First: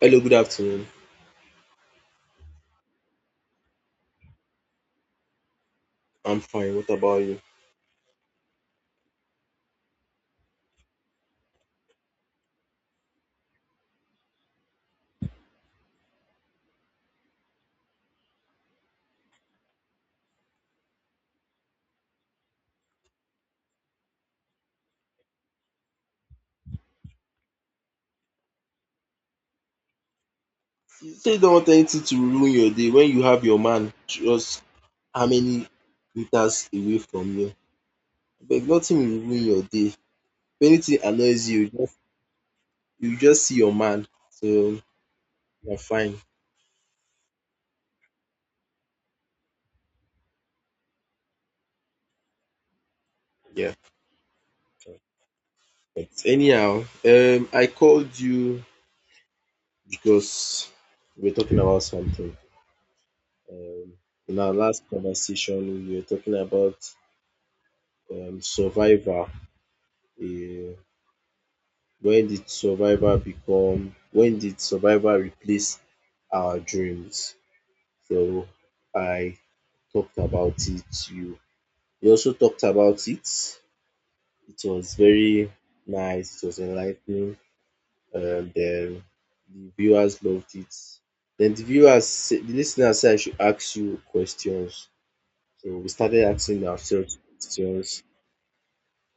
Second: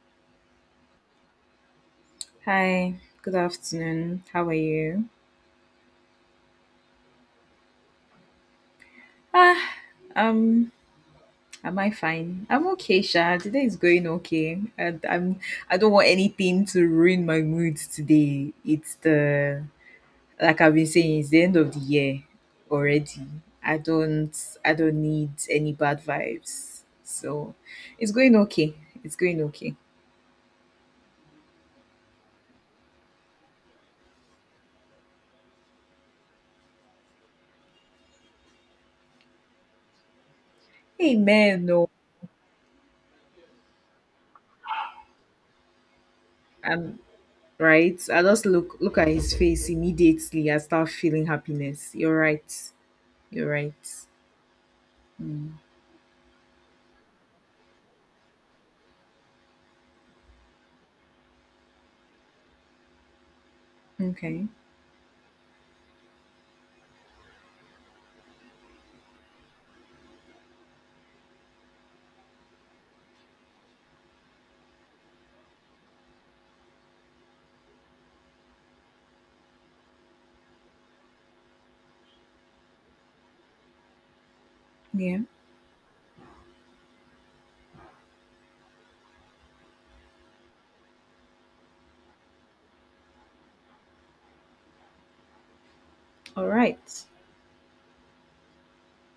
Hello, good afternoon. Hi, good afternoon. How are you? I'm fine. What about you? Ah, um, am I fine? I'm okay, Sha. Today is going okay. And I'm I don't want anything to ruin my mood today. It's the Like I've been saying, it's the end of the year already. I don't I don't need any bad vibes. So it's going okay. It's going okay. You say you don't want anything to ruin your day when you have your man just how many meters away from you. But nothing will ruin your day. If anything annoys you, Amen. No, you just see your man. So you're fine. I'm right. I just look at his face immediately. I start feeling happiness. You're right. You're Yeah. right. Mm, But anyhow, I called you because we're talking about something. Um in okay. our last conversation we were talking about survival. Um when did survival replace our dreams? So I talked about it, you also talked about it. It was Yeah. very nice, it was enlightening, and the viewers loved it. The listeners said I should ask you questions. So we started All asking right. ourselves questions.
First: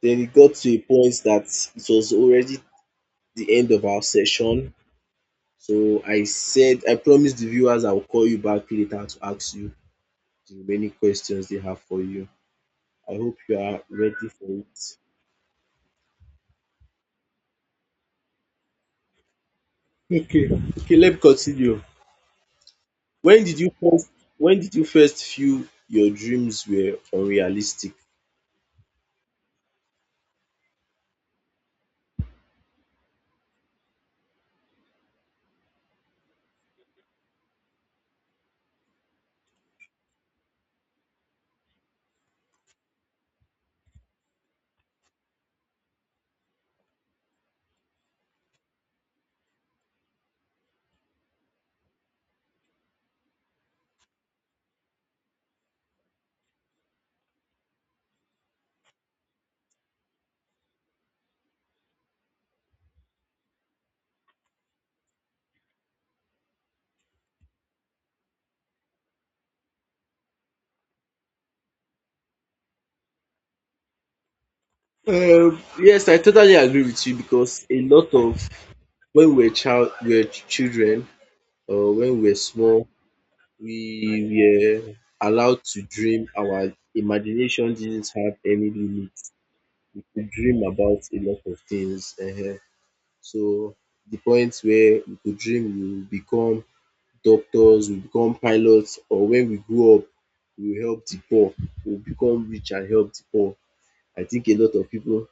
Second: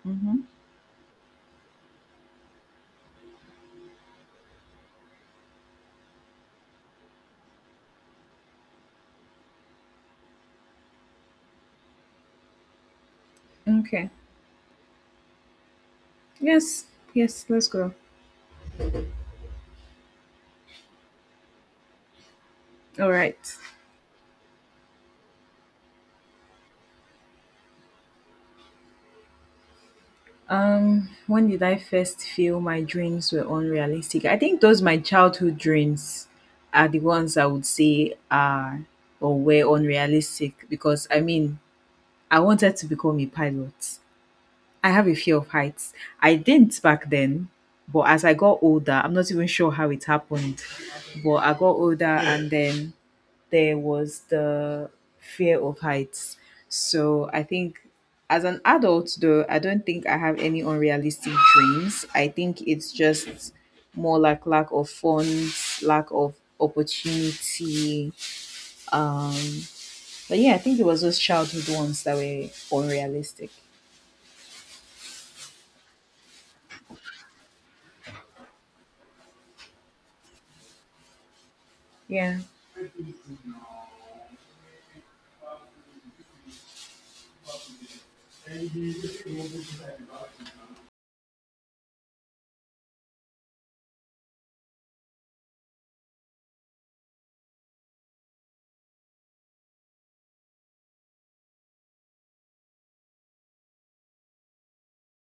Then it Mm-hmm. got to a point that it was already the end of our session. So I said I promised the viewers I'll call you back later to ask you the remaining questions they have for you. I hope you are Okay. ready for it. Yes. Yes. Let's go. Okay. Okay, let me continue. All right. When did you first when did you first feel your dreams were unrealistic? When did I first feel my dreams were unrealistic? I think those my childhood dreams are the ones I would say are or were unrealistic because I mean I wanted to become a pilot. I have a fear of heights. I didn't back then, but as I got older, I'm not even sure how it happened. But I got older and then there was the fear of heights. So I think as an adult, though, I don't think I have any unrealistic dreams. I think it's just more like lack of funds, lack of opportunity. Um, but yeah, I think it was those childhood ones that were unrealistic. Yes, I totally agree with you because a lot of when we were child, we were children, or when we were Yeah. small, we were allowed to dream. Our imagination didn't have any limit. We could dream about a lot of things. So the point where we could dream we will become doctors, we will become pilots, or when we grow up we will help the poor, we will become rich and help the poor. I think a lot of people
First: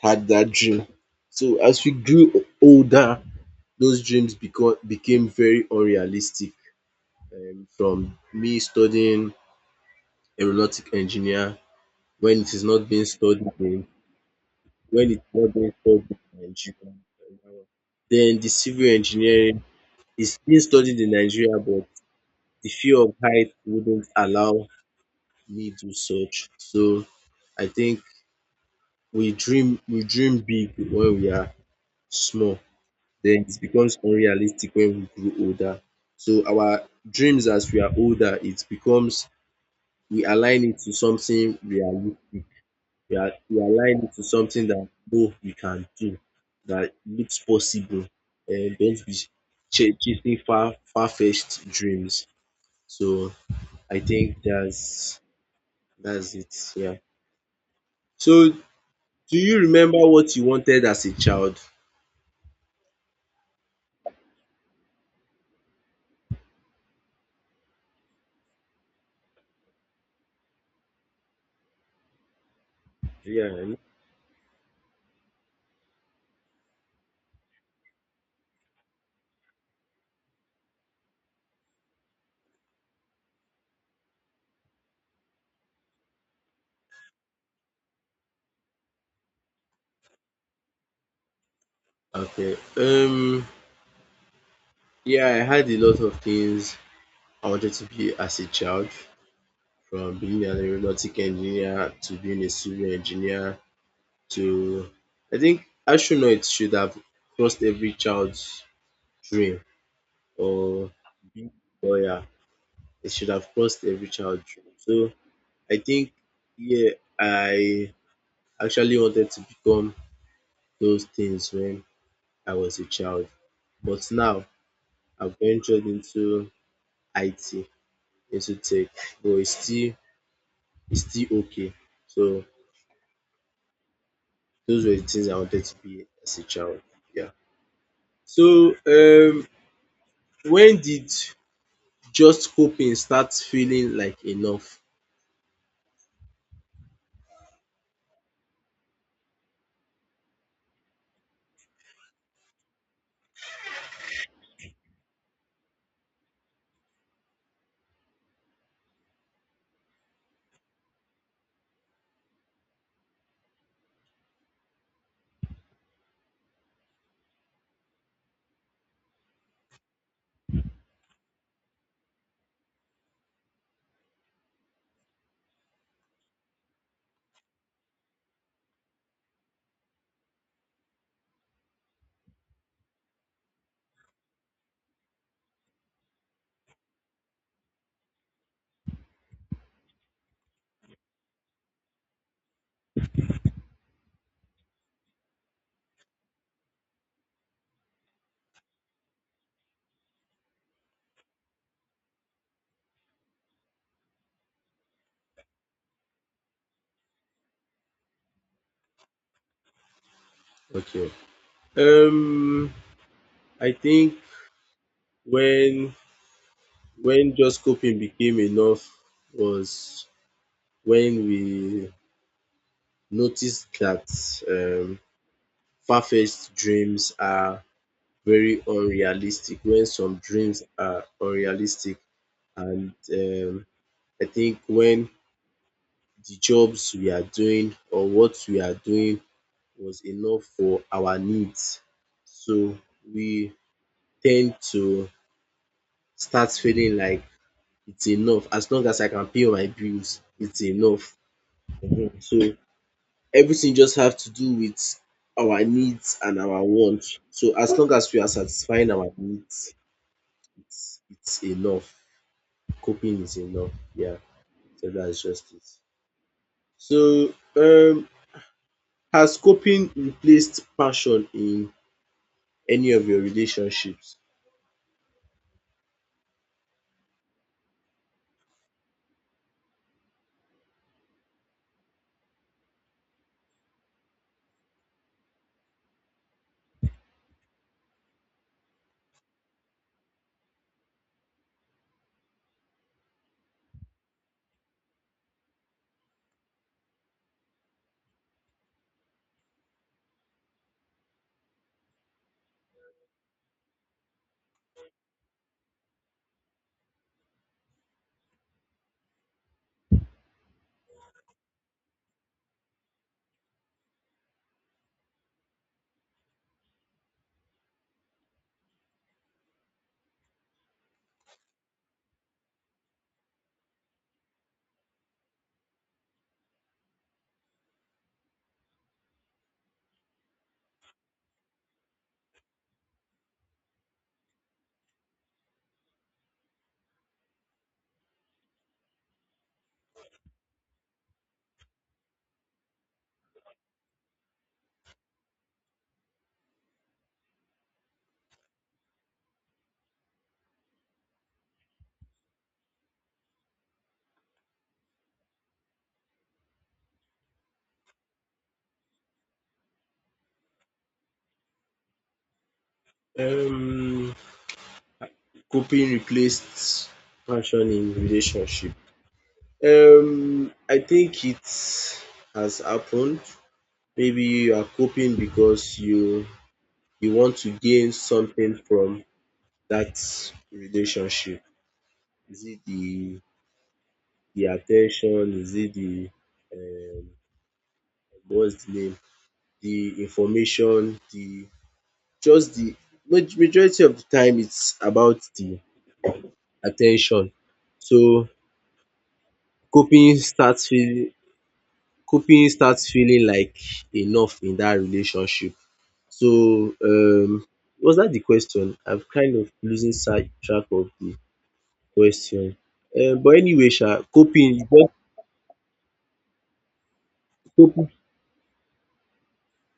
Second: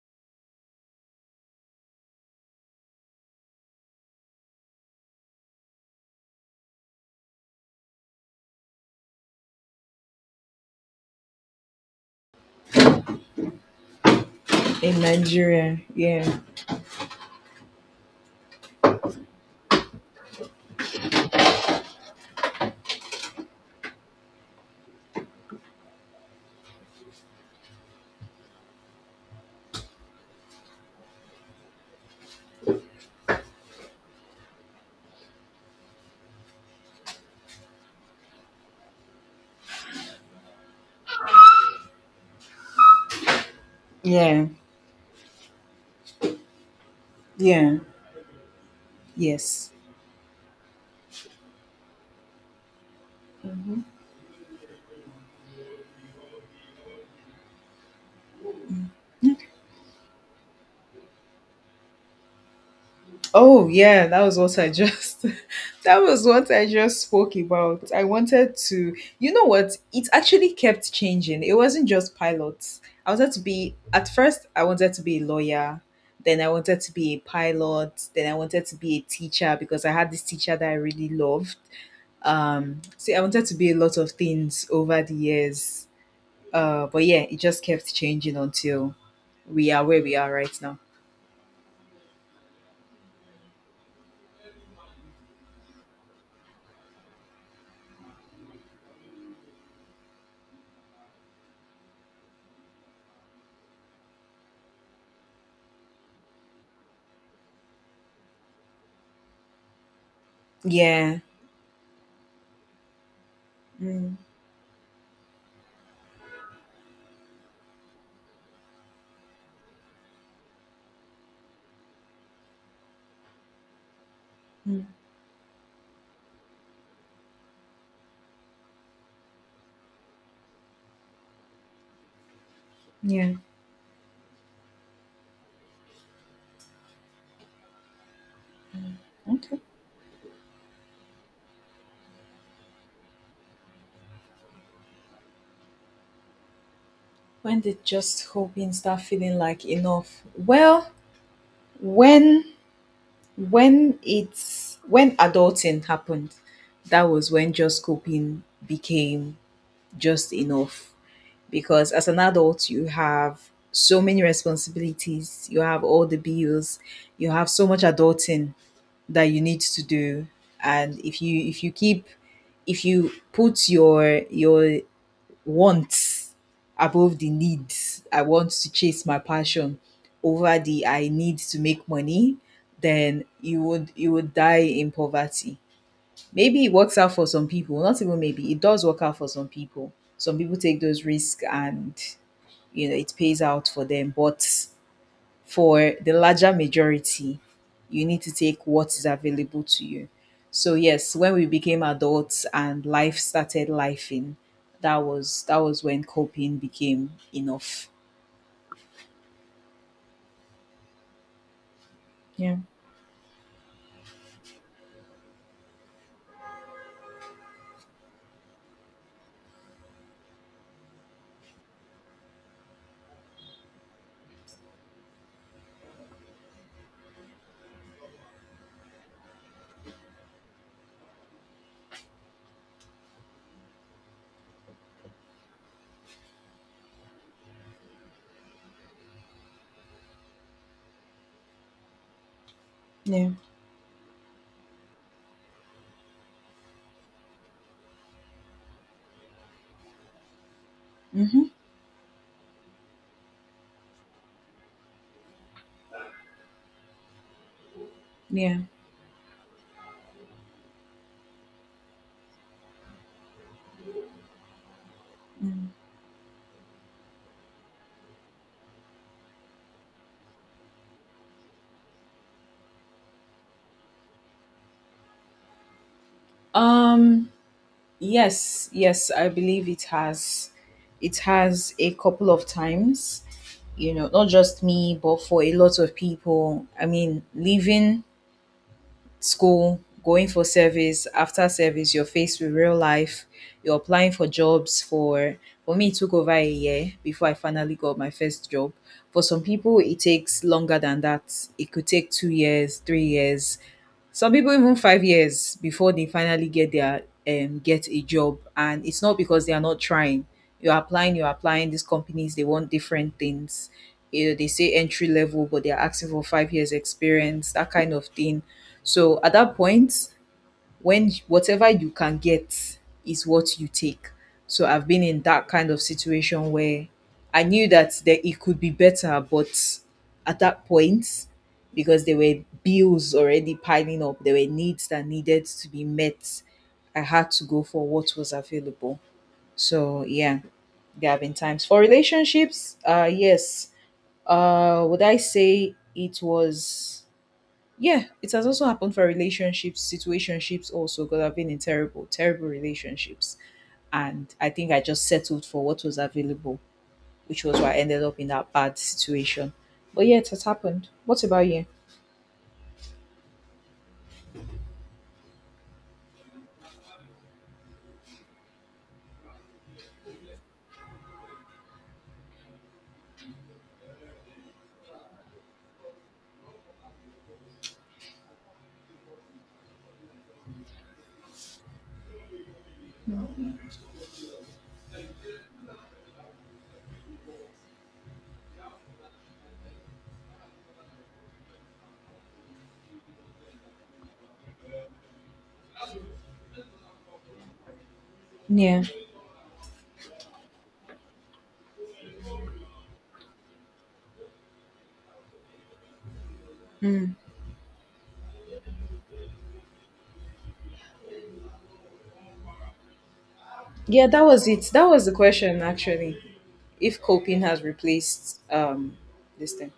had that dream. So as we grew older those dreams become became very unrealistic, from me studying aeronautic engineer when it is not being studied in In when it's not being Nigeria. studied Yeah. in Nigeria. For example. Then the civil engineering is being studied in Nigeria, but the fear of height wouldn't allow me to such. So I think we dream big when we are small. Then it becomes unrealistic when we grow older. So our dreams as we are older, it becomes we align it to something realistic. You align it to Yeah. something that both you can do, that looks Yeah. possible, and don't be Yes. Chasing far fetched dreams. So I think that's it. Yeah. So do you remember what you wanted as a child? Oh yeah, that was what I just that was what I just spoke about. I wanted to You know what? It actually kept changing. It wasn't just pilots. I wanted to Yeah. I be know. At first I wanted to be a lawyer, then I wanted to be a pilot, then I wanted to be a teacher because I had this teacher that I really loved. See, I wanted to be a lot of things over the years. But yeah, it just kept changing until we are where we are right now. Okay. Yeah, I had a lot of things I wanted to be as a child, from being an aeronautic engineer to being a civil engineer to I think astronaut should have crossed every child's dream, or Yeah. being a lawyer. It should have crossed every Mm, child's dream. So I think yeah, I actually wanted to become those things when I was a child. But now mm, I've ventured into IT, into tech, but it's still okay. So yeah. those were the things I wanted to be as a child. Yeah. So Okay. when did just coping starts feeling like enough. When did just hoping start feeling like enough? Well, when when adulting happened, that was when just coping became just enough. Because as an adult, you have so many responsibilities, you have all the bills, you have so much adulting that you need to do. And if you keep if you put your wants above the needs. I want to chase my passion over the I need to make money, then you would die in poverty. Maybe it works out for some people, not even maybe, it does work out for some people. Some people take those risks and you know it pays out for them, but for the larger majority, you need to take what is available to you. So yes, when we became adults and life started lifing, that was when coping became enough. Okay. Yeah. Um, I think when when just coping became enough was when we noticed that um, far-fetched dreams are very unrealistic. When some dreams are unrealistic, and I think when the jobs we are doing or what we are doing was enough for our needs, so Yeah. we tend to start feeling like it's enough. As long as I can pay my bills, it's enough. Mm-hmm. So everything just have to do with our needs and our wants. So as long as we are Yeah. satisfying our needs, it's enough. Coping is enough. Yeah. So that's just it. Mm. So has coping replaced passion in any of your relationships? Um, yes, yes, I believe it has. It has a couple of times, you know, not just me, but for a lot of people. I mean, living school, going for service, after service, you're faced with real life. You're applying for jobs For me it took over a year before I finally got my first job. For some people it takes longer than that. It could take 2 years, 3 years, some people even 5 years before they finally get their get a job. And it's not because they are not trying. You're applying these companies, they want different things. You know, they say entry level but they're asking for 5 years experience, that kind of thing. So at that point, when whatever you can get is what you take. So I've been in that kind of situation where I knew that there, it could be better, but at that point, because there were bills already piling up, there were needs that needed to be met, I had to go for what was available. So yeah, there have been times for relationships. Yes. Would I say it was Yeah, it has also happened for relationships, situationships also, because I've been in terrible, terrible relationships. And I think I just settled for what was available, which was why I ended up in that bad situation. But yeah, it has happened. What about you? Um coping replaced passion in relationship. I think it has happened. Maybe you are coping because you want to gain something from that relationship. Is it the attention? Is it the um, what's the name? The information? The Just the majority of the time it's about the attention. So Yeah. coping starts feeling coping starts feeling like enough in that relationship. So was dat de question? I'm kind of losing side track of de question. Um, but anyway sha Yeah, that coping was you it. That just was the question actually. If coping has coping. replaced this thing.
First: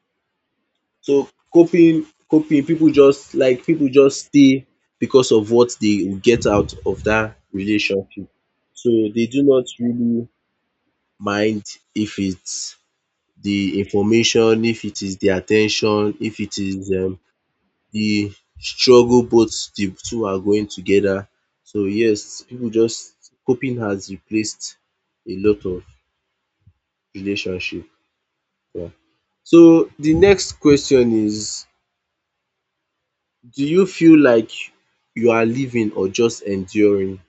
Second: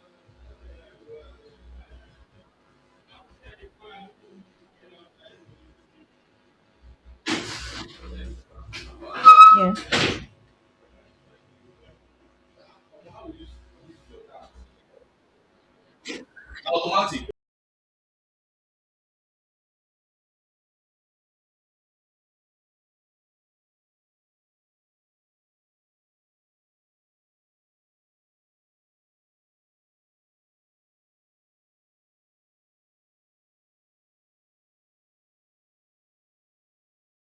So coping pipu just like pipu just stay because of what dey will get out of dat relationship. So dey do not Yeah. really mind if it's de information, if it is de at ten tion, if it is the struggle, both the two are going together. So yes, people just coping has replaced a lot of relationship. Yeah. So the next question is do you feel like you are living or just enduring?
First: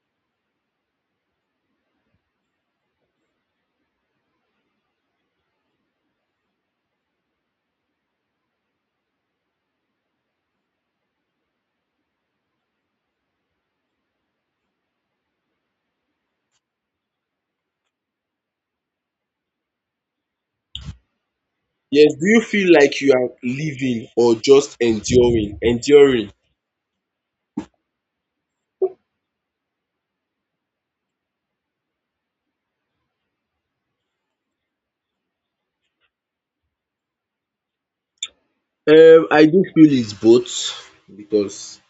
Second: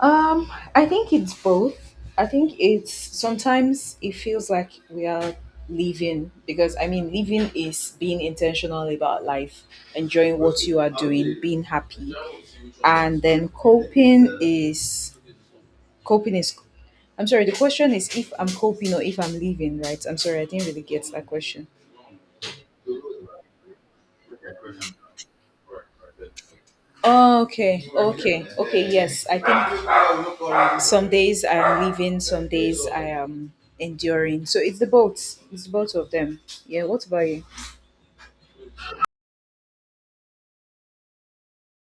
I think it's both. I think it's Sometimes it feels like we are living because I mean, living is being intentional about life, enjoying what you are doing, being happy, and then coping is. I'm sorry. The question is if I'm coping or if I'm living, right? I'm sorry, I didn't really get that question. Yes, do you feel like you are living or just enduring? Enduring. Oh, okay, okay, okay. Yes, I think some days I'm leaving, some days I am enduring. So it's the both. It's both of them. Yeah. What about you? I do feel it's both because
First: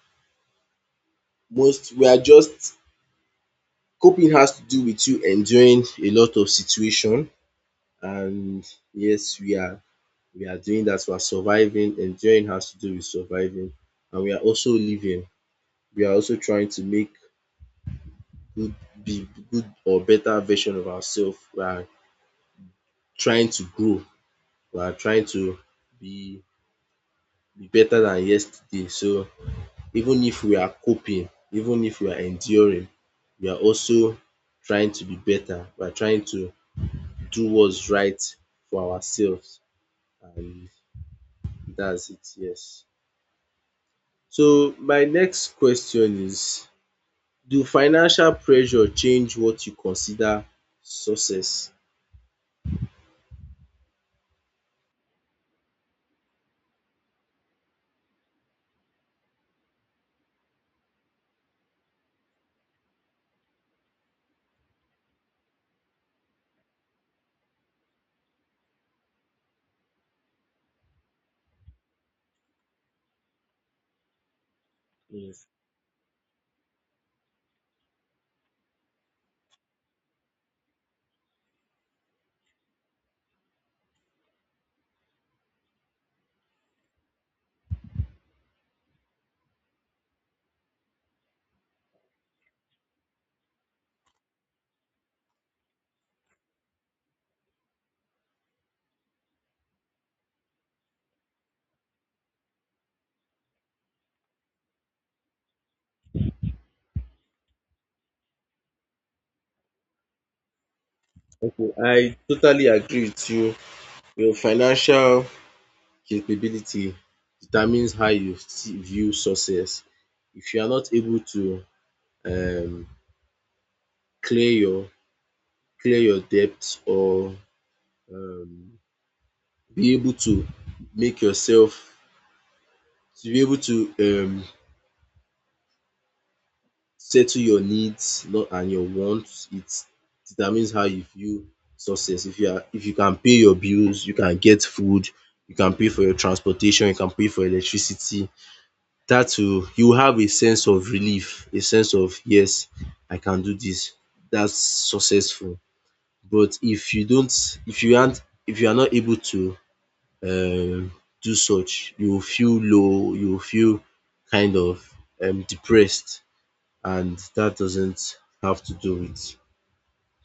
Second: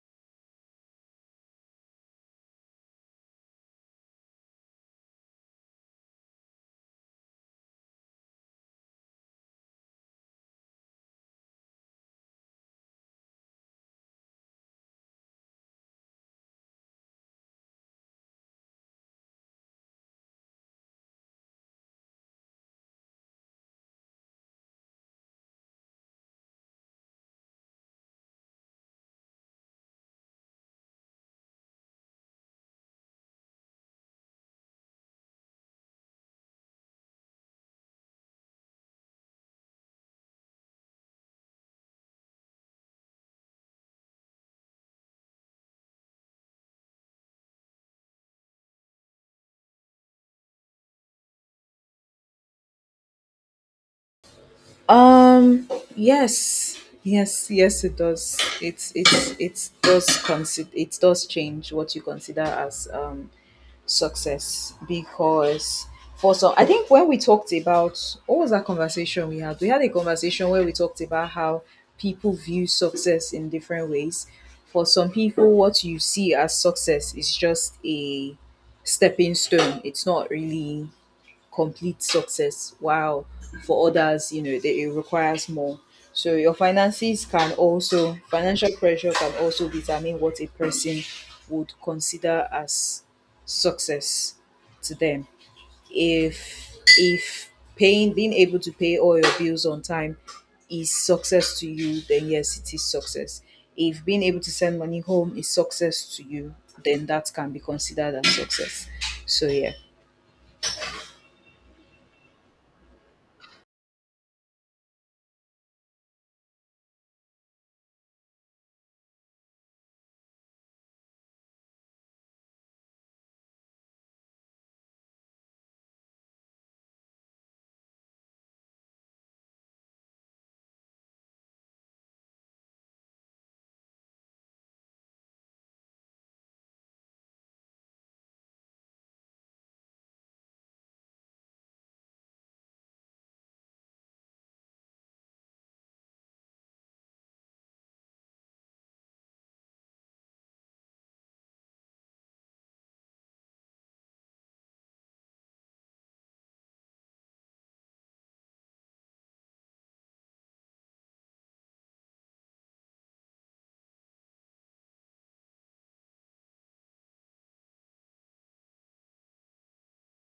most we are just coping has to do with you enduring a lot of situation, and yes we are doing that, we are surviving, enduring has to do with surviving, and we are also living, we are also trying to make good, be good or better version of ourselves. We are trying to grow, we are trying to be be better than yesterday. So even if we are coping, even if we are enduring, we are also trying to be better, we are trying to do what's right for ourselves, and that's it, yes. So my next question is do financial pressure change what you consider success? Um. Yes. Yes. Yes. It does. It does. Consider. It does change what you consider as success. Because for some, I think when we talked about, what was that conversation we had a conversation where we talked about how people view success in different ways. For some Yes, people what you see as success is just a stepping stone, it's not really complete success, while for others, you know, they, it requires more. So your finances can also, financial pressure can also determine what a person would consider as success to them. If if paying, being able to pay all your bills on time is success to you, then yes, it is success. If being able to send money home is success to you, then that can be considered as success. So yeah. okay, I totally agree with you. Your financial capability determines how you see view success. If you are not able to um clear your clear your debt or um be able to make yourself to be able to settle your needs and your wants. It determines how you view success. If you are if you can pay your bills, you can get food, you can pay for your transportation, you can pay for electricity, dat will you will have a sense of relief, a sense of yes I can do dis, dats successful. But if you don't if you are not able to um do such, you will feel low, you will feel kind of depressed. And that doesn't have to do with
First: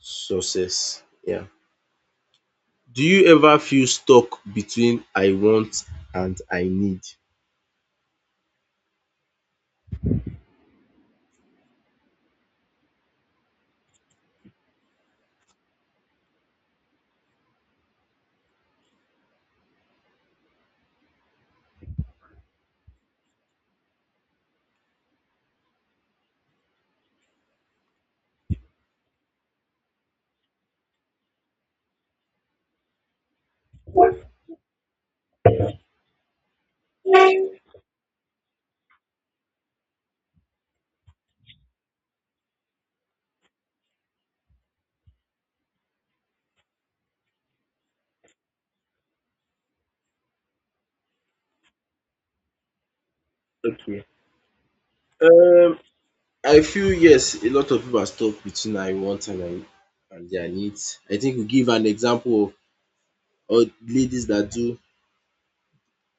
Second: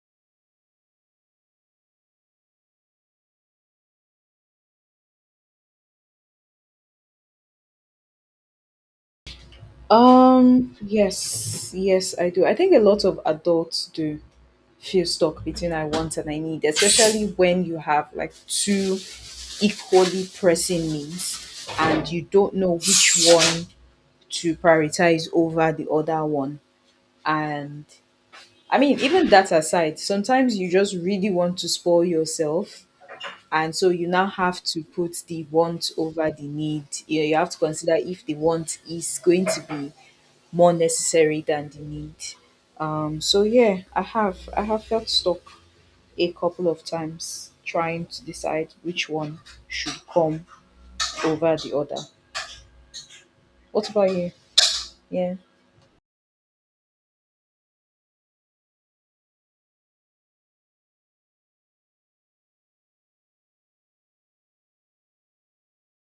success. Yeah. Do you ever feel stuck between I want and I need? Yes, yes, I do. I think a lot of adults do feel stuck between I want and I need, especially when you have like two equally pressing needs and you don't know which one to prioritize over the other one. And I mean, even that aside, sometimes you just really want to spoil yourself. And so you now have to put the want over the need. You know, you have to consider if the want is going to be more necessary than the need. So yeah, I have felt stuck a couple of times trying to decide which one should come over the other. What Okay. about you? Yeah, Um, I feel yes, a lot of people are stuck between I want and I and their needs. I think we give an example of all ladies that do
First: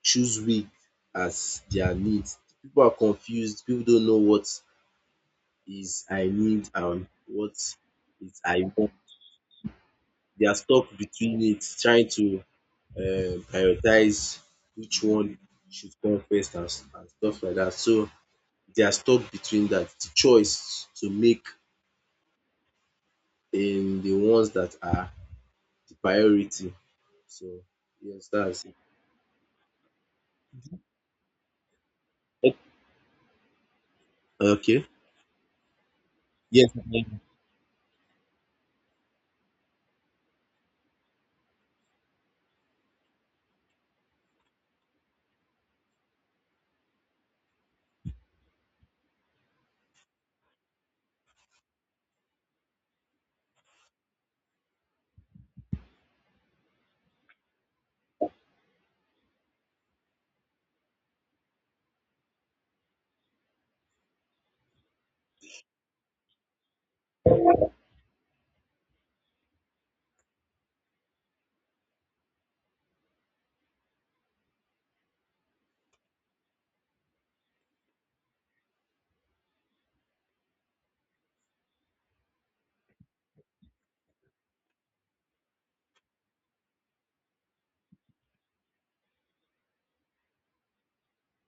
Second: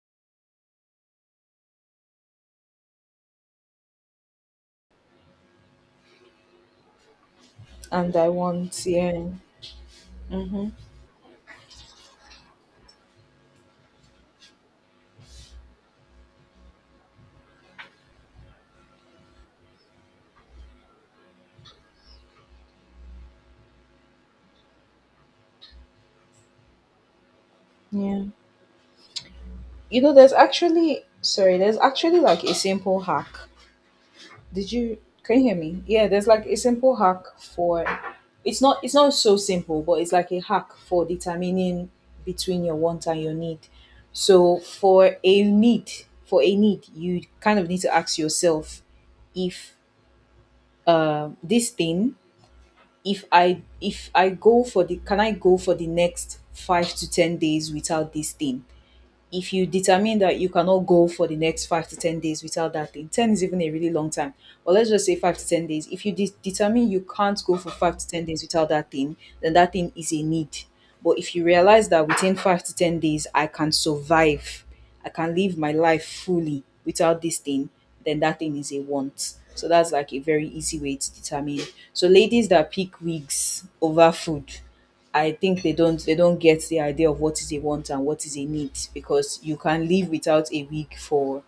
choose wig as their needs. People are confused. People don't know what is I need and what and I is I want, want. yeah, They are mm-hmm, stuck between it, trying to prioritize which one should come first and and stuff like that. So they are stuck between that the choice to make in the ones that are the priority. So yeah. yes, that's You know, there's actually like it. a simple hack. Did Okay. you, can you hear me? Yeah, there's like a Yes. simple hack for it's not so simple, but it's like a hack for determining between your want and your need. So for a need, you kind of need to ask yourself if this thing, if I go for the, can I go for the next 5 to 10 days without this thing? If you determine that you cannot go for the next 5 to 10 days without that thing, ten is even a really long time. But let's just say 5 to 10 days. If you determine you can't go for 5 to 10 days without that thing, then that thing is a need. But if you realize that within 5 to 10 days I can survive, I can live my life fully without this thing, then that thing is a want. So that's like a very easy way to determine. So ladies that pick wigs over food, I think they don't get the idea of what is a want and what is a need, because you can live without a wig for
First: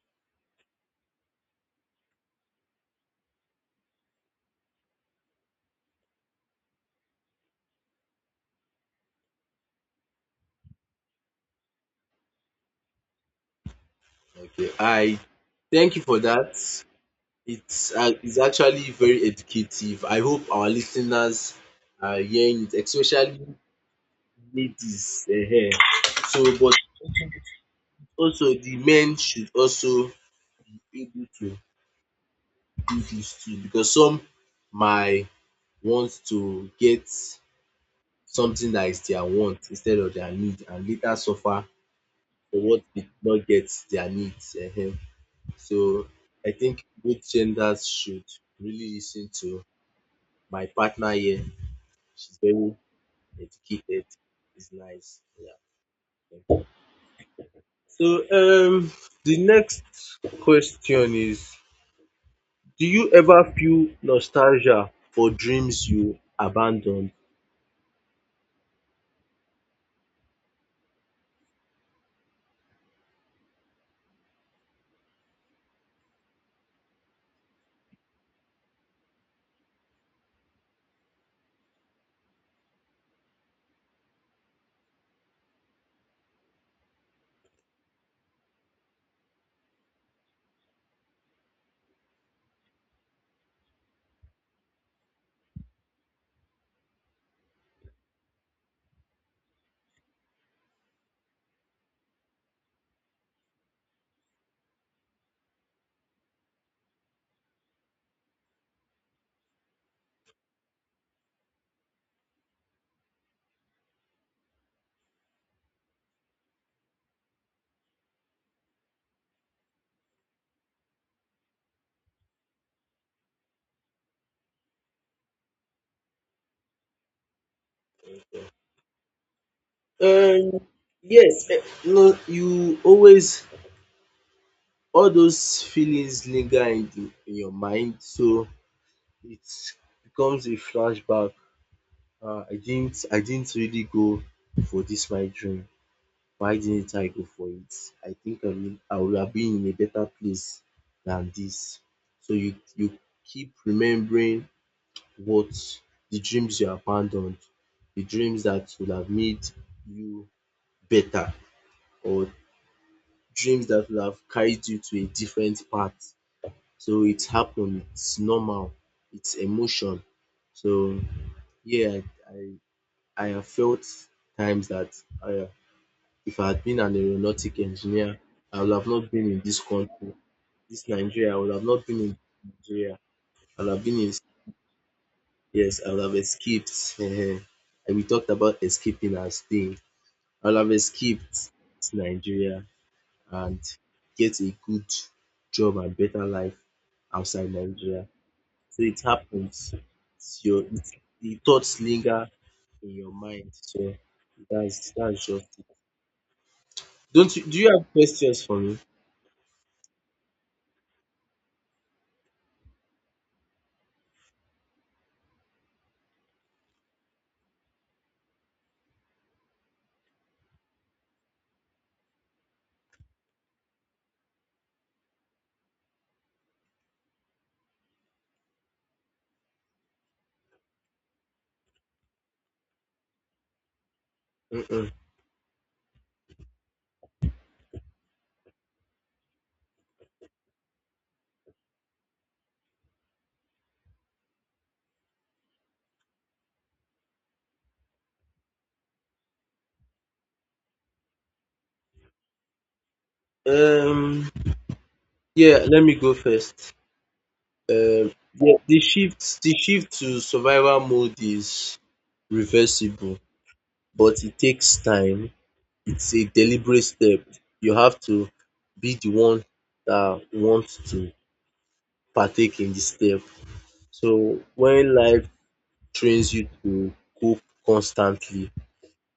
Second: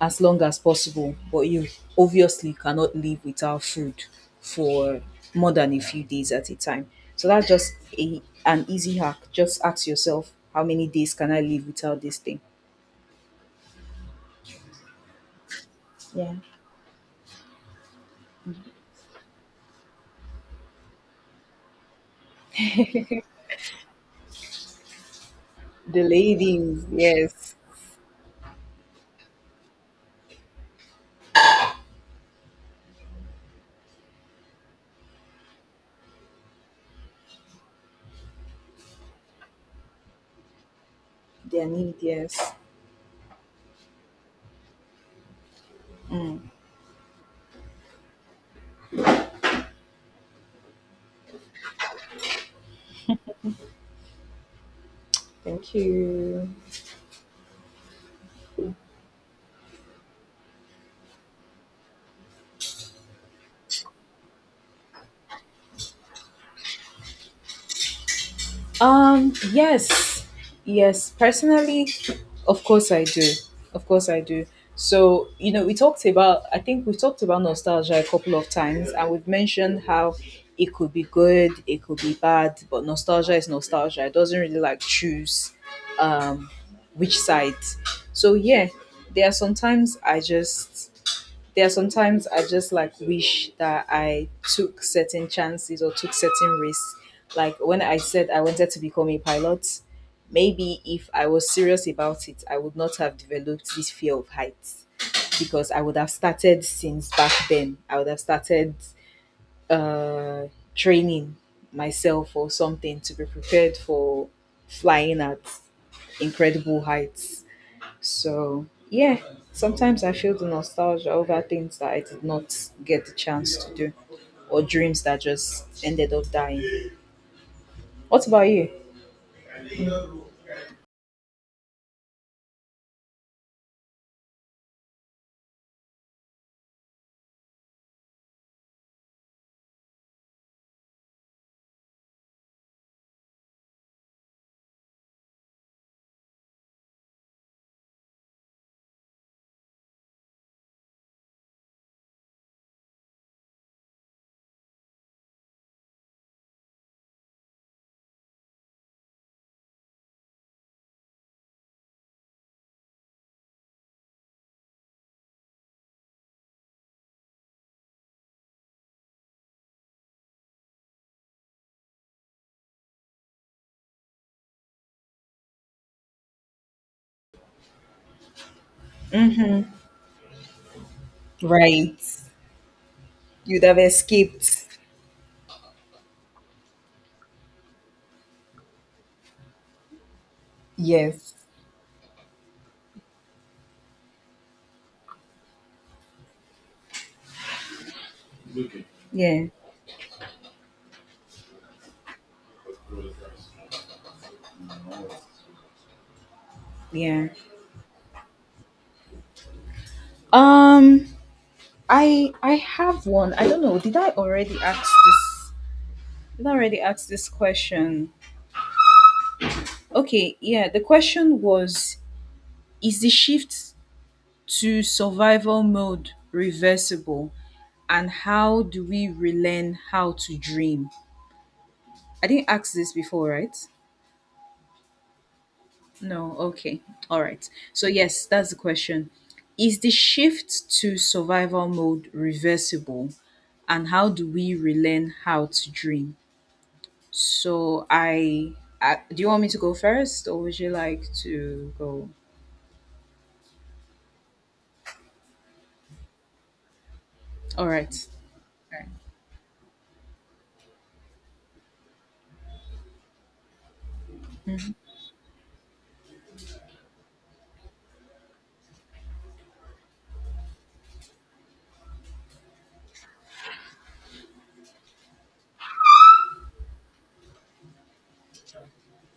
as long as possible, but you obviously cannot live without food for more than a few days at a time. So that's just a an easy hack. Just ask yourself, how many days can I live without this thing? Okay, I thank you for Yeah. that. It's actually very educative. I hope our listeners are hearing it, especially ladies. The So but ladies, yes. also the men should also able to do this too because some might want to get something that is their want instead of their need and later suffer Their need, yes. for what did not get their needs. Ehen. So I think both genders should really listen to my partner here. She's very educated. It's nice. Thank you. Yeah. So the next question is do you ever feel nostalgia for dreams you abandoned? Yes, yes, personally, of course I do. Of course I do. So, you know, we talked about, I think we've talked about nostalgia a couple of times, and we've mentioned how it could be good, it could be bad, but nostalgia is nostalgia. It doesn't really like choose um, which side. So, yeah, there are sometimes I just there are sometimes I just like wish that I took certain chances or took certain risks. Like when I said I wanted to become a pilot, maybe if I was serious about it, I would not have developed this fear of heights because I would have started since back then. I would have started uh, training myself or something to be prepared for flying at incredible heights. So, yeah, sometimes I feel the nostalgia over things that I did not get the chance to do or dreams that just ended up dying. What about you? Um, yes, eh, you know, you always all those feelings linger in in your mind, so it becomes a flashback. I didn't really go for this my dream. Why didn't I go for it? I think I would have been in a better place than this. So you keep remembering what the dreams you abandoned, the dreams that would have made you better, or dreams that would have carried you to a different path. So it happened. It's normal. It's emotion. So yeah, I I have felt times that I, if I had been an aeronautic engineer, I would have not been in this country, this Nigeria. I would have not Right. been in Nigeria. I You'd would have have been in escaped. yes. I would have escaped. And we talked about escaping as thing. I would have escaped Yes. Nigeria and get a good job and better life outside Nigeria. So it Yeah, happens. It's your it, the thoughts linger in your mind. So that's just it. yeah. Don't you Do you have questions for me? Um, I have one. I don't know. Did I already ask this? Did I already ask this question? Okay, yeah. The question was: is the shift to survival mode reversible? And how do we relearn how to dream? I didn't ask this before, right? Mm-mm. No, okay. All right. So, yes, that's the question. Is the shift to survival mode reversible? And how do we relearn how to dream? So, I do you want me to go first or would you like to go? Um yeah, let me go first. All Um right. yeah, All right. The shift to survival mode is reversible, but it takes time, it's a deliberate step. You have to be the one that wants to partake in the step. So when life trains you to cope constantly,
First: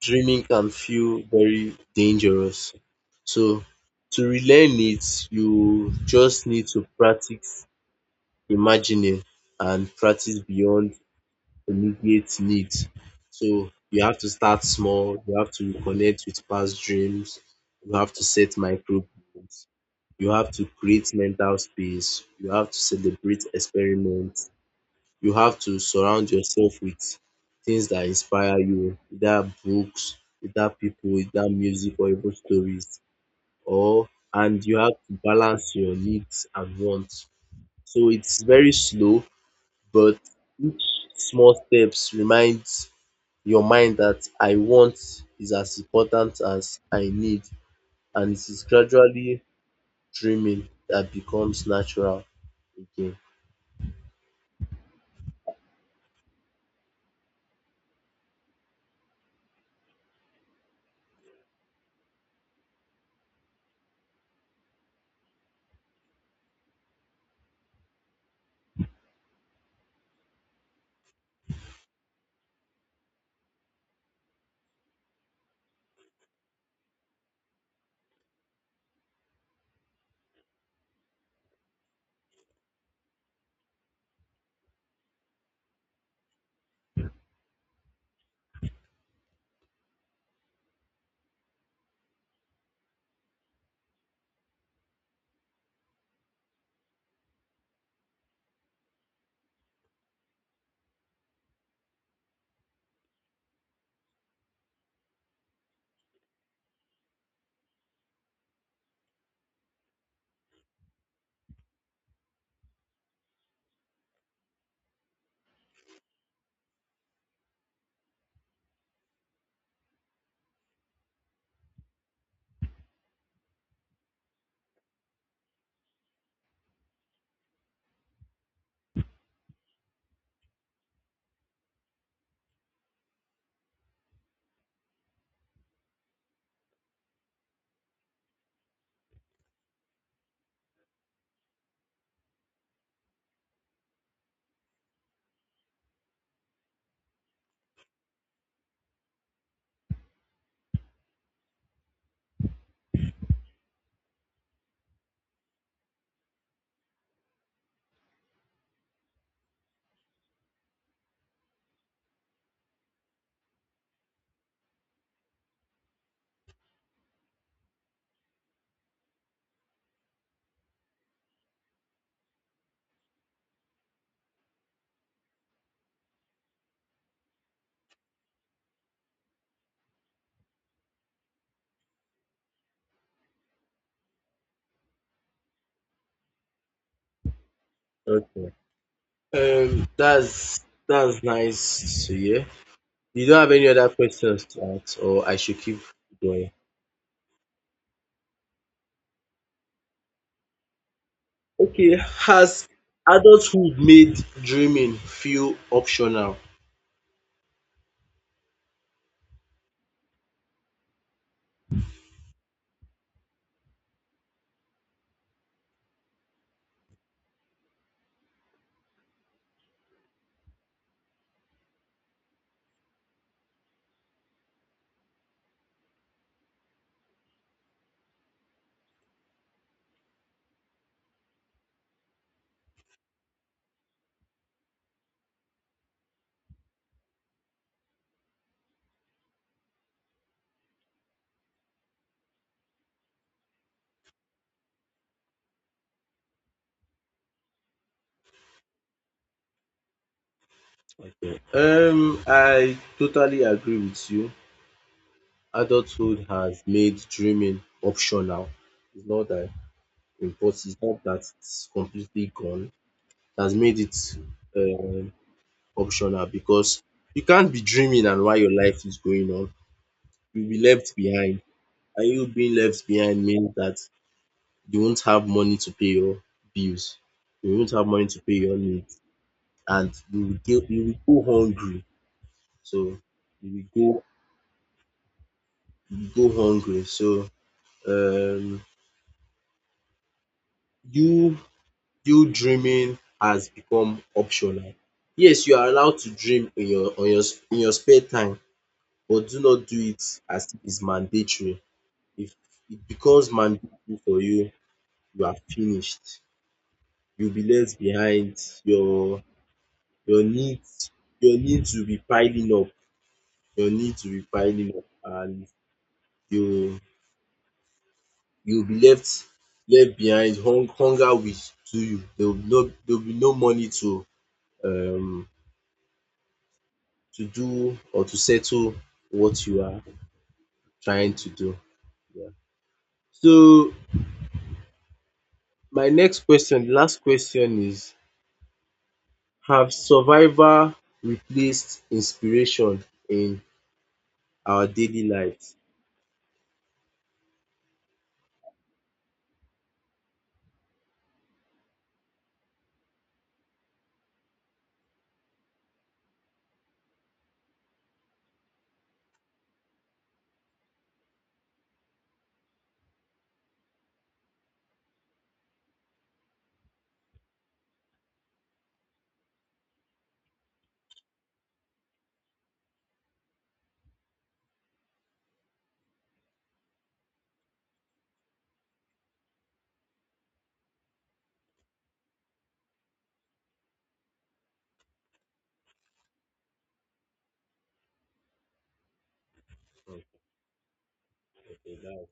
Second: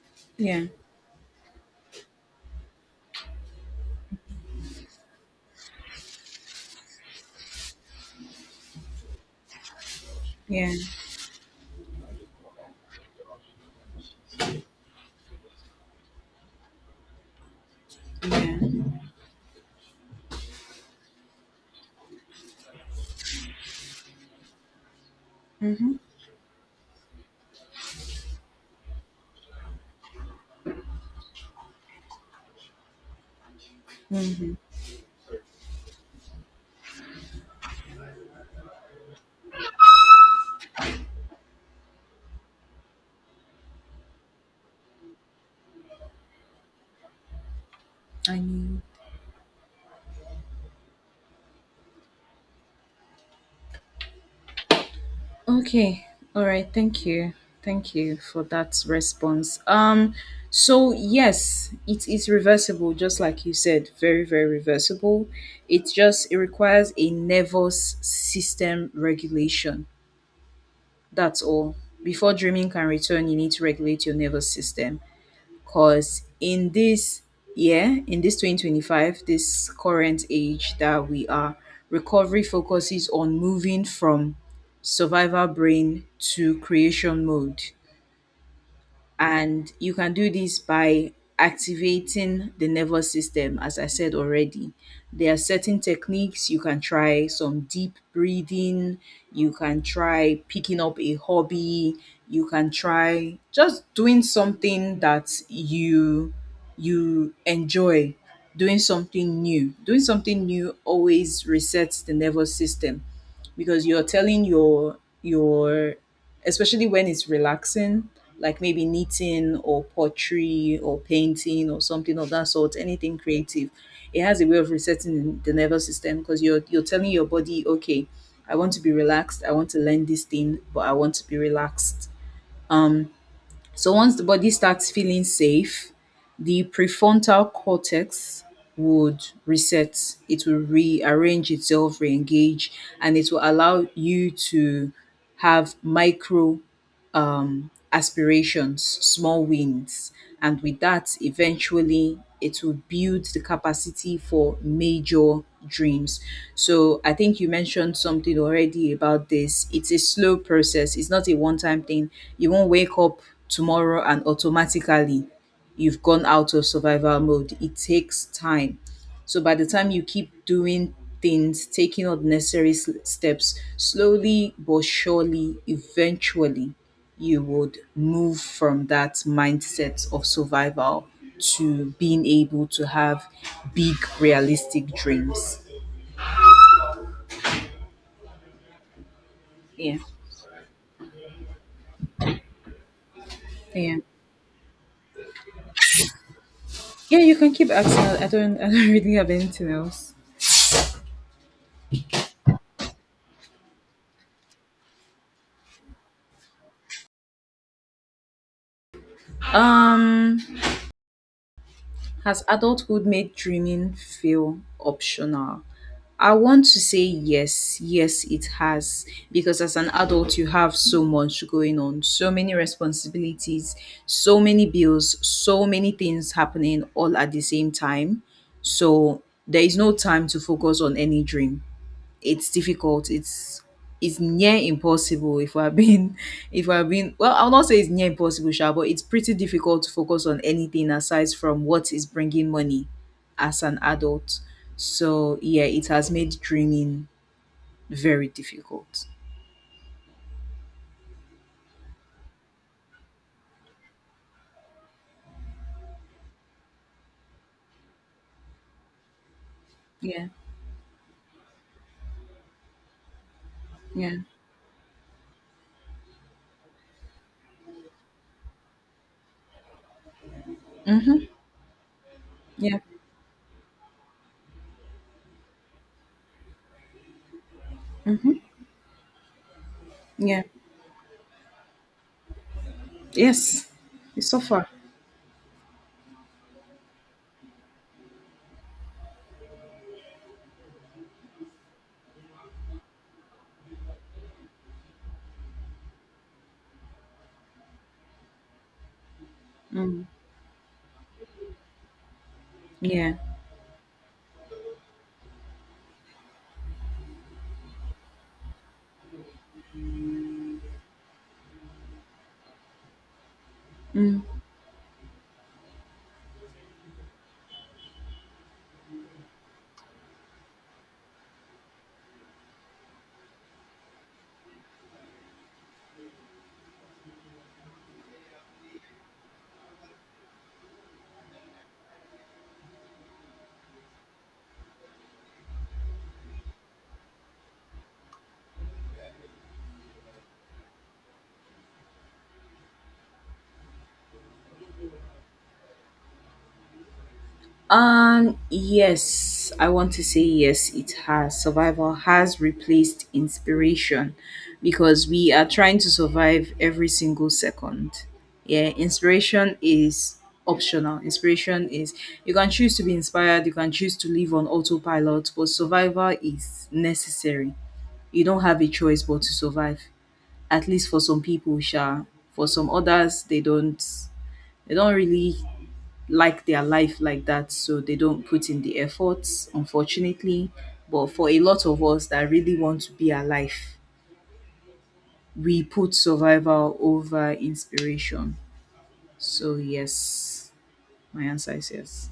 dreaming Yeah. can feel very dangerous. So to relearn it, you just need to practice imagining and practice Yeah. beyond alleviate needs. So you have to start small, you have to reconnect with past dreams, you have to set Yeah. micro goals, you have to create mental space, you have to celebrate experiments, you have to Mm-hmm. surround yourself with things that inspire you, either books, either people, either music, or even stories. Or and you have to balance your needs and wants. So it's very slow, but small steps reminds your mind that I want is as important as I need, and I it is knew. gradually dreaming that becomes natural again. Okay. All right. Thank you. Thank you for that response. So yes, it is reversible just like you said, very very reversible. It requires a nervous system regulation. That's all. Before dreaming can return, you need to regulate your nervous system. Because in this year, in this 2025, this current age that we are, recovery focuses on moving from survival brain to creation mode, and you can do this by activating the nervous system. As I said already, there are certain techniques you can try. Some deep breathing, you can try picking up a hobby, you can try just doing something that you enjoy. Doing something new, doing something new always resets the nervous system because you're telling your especially when it's relaxing, like maybe knitting or pottery or painting or something of that sort, anything creative. It has a way of resetting the nervous system because you're telling your body, okay, I want to be relaxed, I want to learn this thing, but I want to be relaxed. So once the body starts feeling safe, the prefrontal cortex would reset. It will rearrange itself, re-engage, and it will allow you to have micro aspirations, small wins, and with that, eventually it will build the capacity for major dreams. So I think you mentioned something already about this. It's a slow process, it's not a one time thing. You won't wake up tomorrow and automatically you've gone out of survival mode. It takes time. So by the time you keep doing things, taking all the necessary steps, slowly but surely, eventually, you would move from that mindset of survival to being able to have big realistic dreams. Okay. Yeah. That's nice to hear. You don't have any other Yeah. questions to ask, or I should keep going. Yeah, you can keep asking. I don't really have anything else. Okay. Has adulthood made dreaming feel optional? um Has adulthood made dreaming feel optional? I want to say yes. Yes, it has. Because as an adult, you have so much going on, so many responsibilities, so many bills, so many things happening all at the same time. So there is no time to focus on any dream. It's difficult. It's near impossible if we're being if we're being well, I'll not say it's near impossible, Sha, but it's pretty difficult to focus on anything aside from what is bringing money as an adult. So yeah, it has made dreaming very difficult. Okay. I totally agree with you. Adulthood has made dreaming optional. It's not that Yeah, but it's not that it's completely gone. It has made it yeah. um optional because you can't be dreaming and while your life is going on, you'll be left Mm-hmm. behind. And you being Yeah. left behind means that you won't have money to pay your bills, you won't have money to pay Mm-hmm. your needs, and Yeah. You will go hungry. So you Yes. will go It's so far. you will go hungry. So um you you dreaming has become optional. Yes, you are allowed to dream in your on your in your spare time, but do not do it Mm. as it is mandatory. If it Yeah. becomes mandatory for you, you are finished. You'll be left behind. Your your needs, your needs will be piling up. Your needs will be Mm. piling up and you you'll be left behind. Hunger will do you. There will be no money um to do or to settle what you are trying to do. Yeah. So my next question, the last question is have survival replaced inspiration in our daily lives? Yes, I want to say yes, it has. Survival has replaced inspiration because we are trying to survive every single second. Yeah, inspiration is optional. Inspiration is you can choose to be inspired, you can choose to live on autopilot, but survival is necessary. You don't have a choice but to survive. At least for some people, sure. For some others, they don't really like their life like that, so they don't put in the efforts, unfortunately, but for a lot of us that really want to be alive, we put survival over inspiration. So yes, my answer is yes.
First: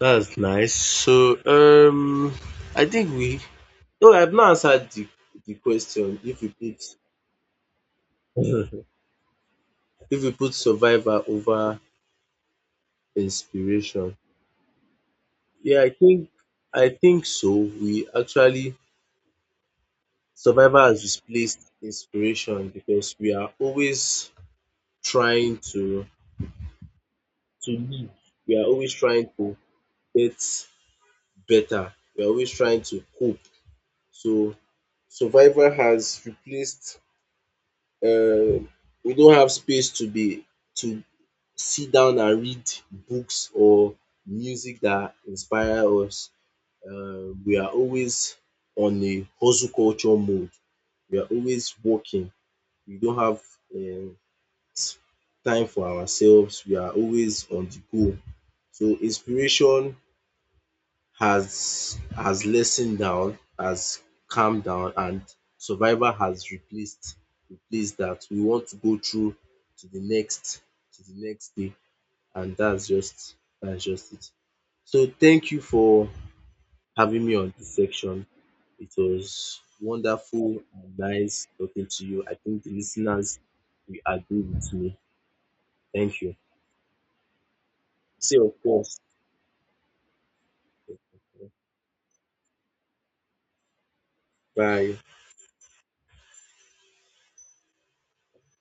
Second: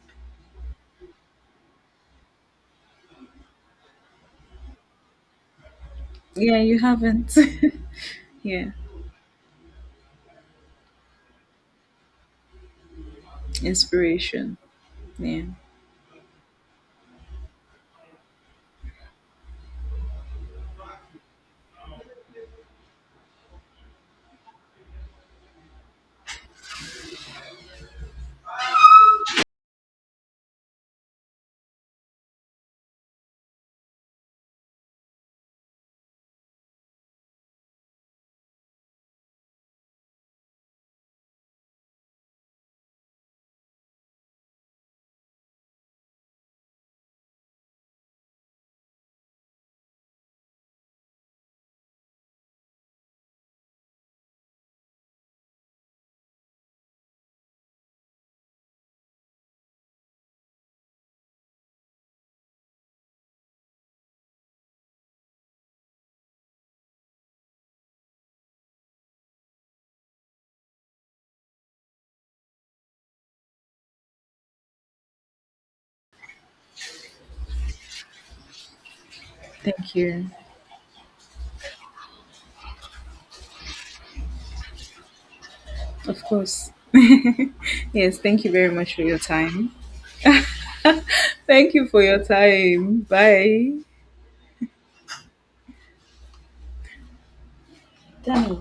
That's nice. So I think we no I've not answered the question if we Yeah, you put haven't. Yeah. if we put Survivor over inspiration. Inspiration. Yeah, Yeah, I think so. We actually Survival has displaced inspiration because we are always trying to live. We are always trying to get better. We are always trying to cope. So survival has replaced uh, we don't have space to be to sit down and read books or music that inspire us. We are always on a hustle culture mode. We are always working. We don't have um time for ourselves. We are always on the go. So inspiration has lessened down, has calmed down, and survival has replaced that. We want to go through to the next day, and that's just it. So thank you for having me on this section. It was thank you. wonderful and nice talking to you. I think the listeners will agree with me. Thank Of you. course. Yes, thank you Seu very corpo much for your time. Thank you for your time. Bye, vai Danny.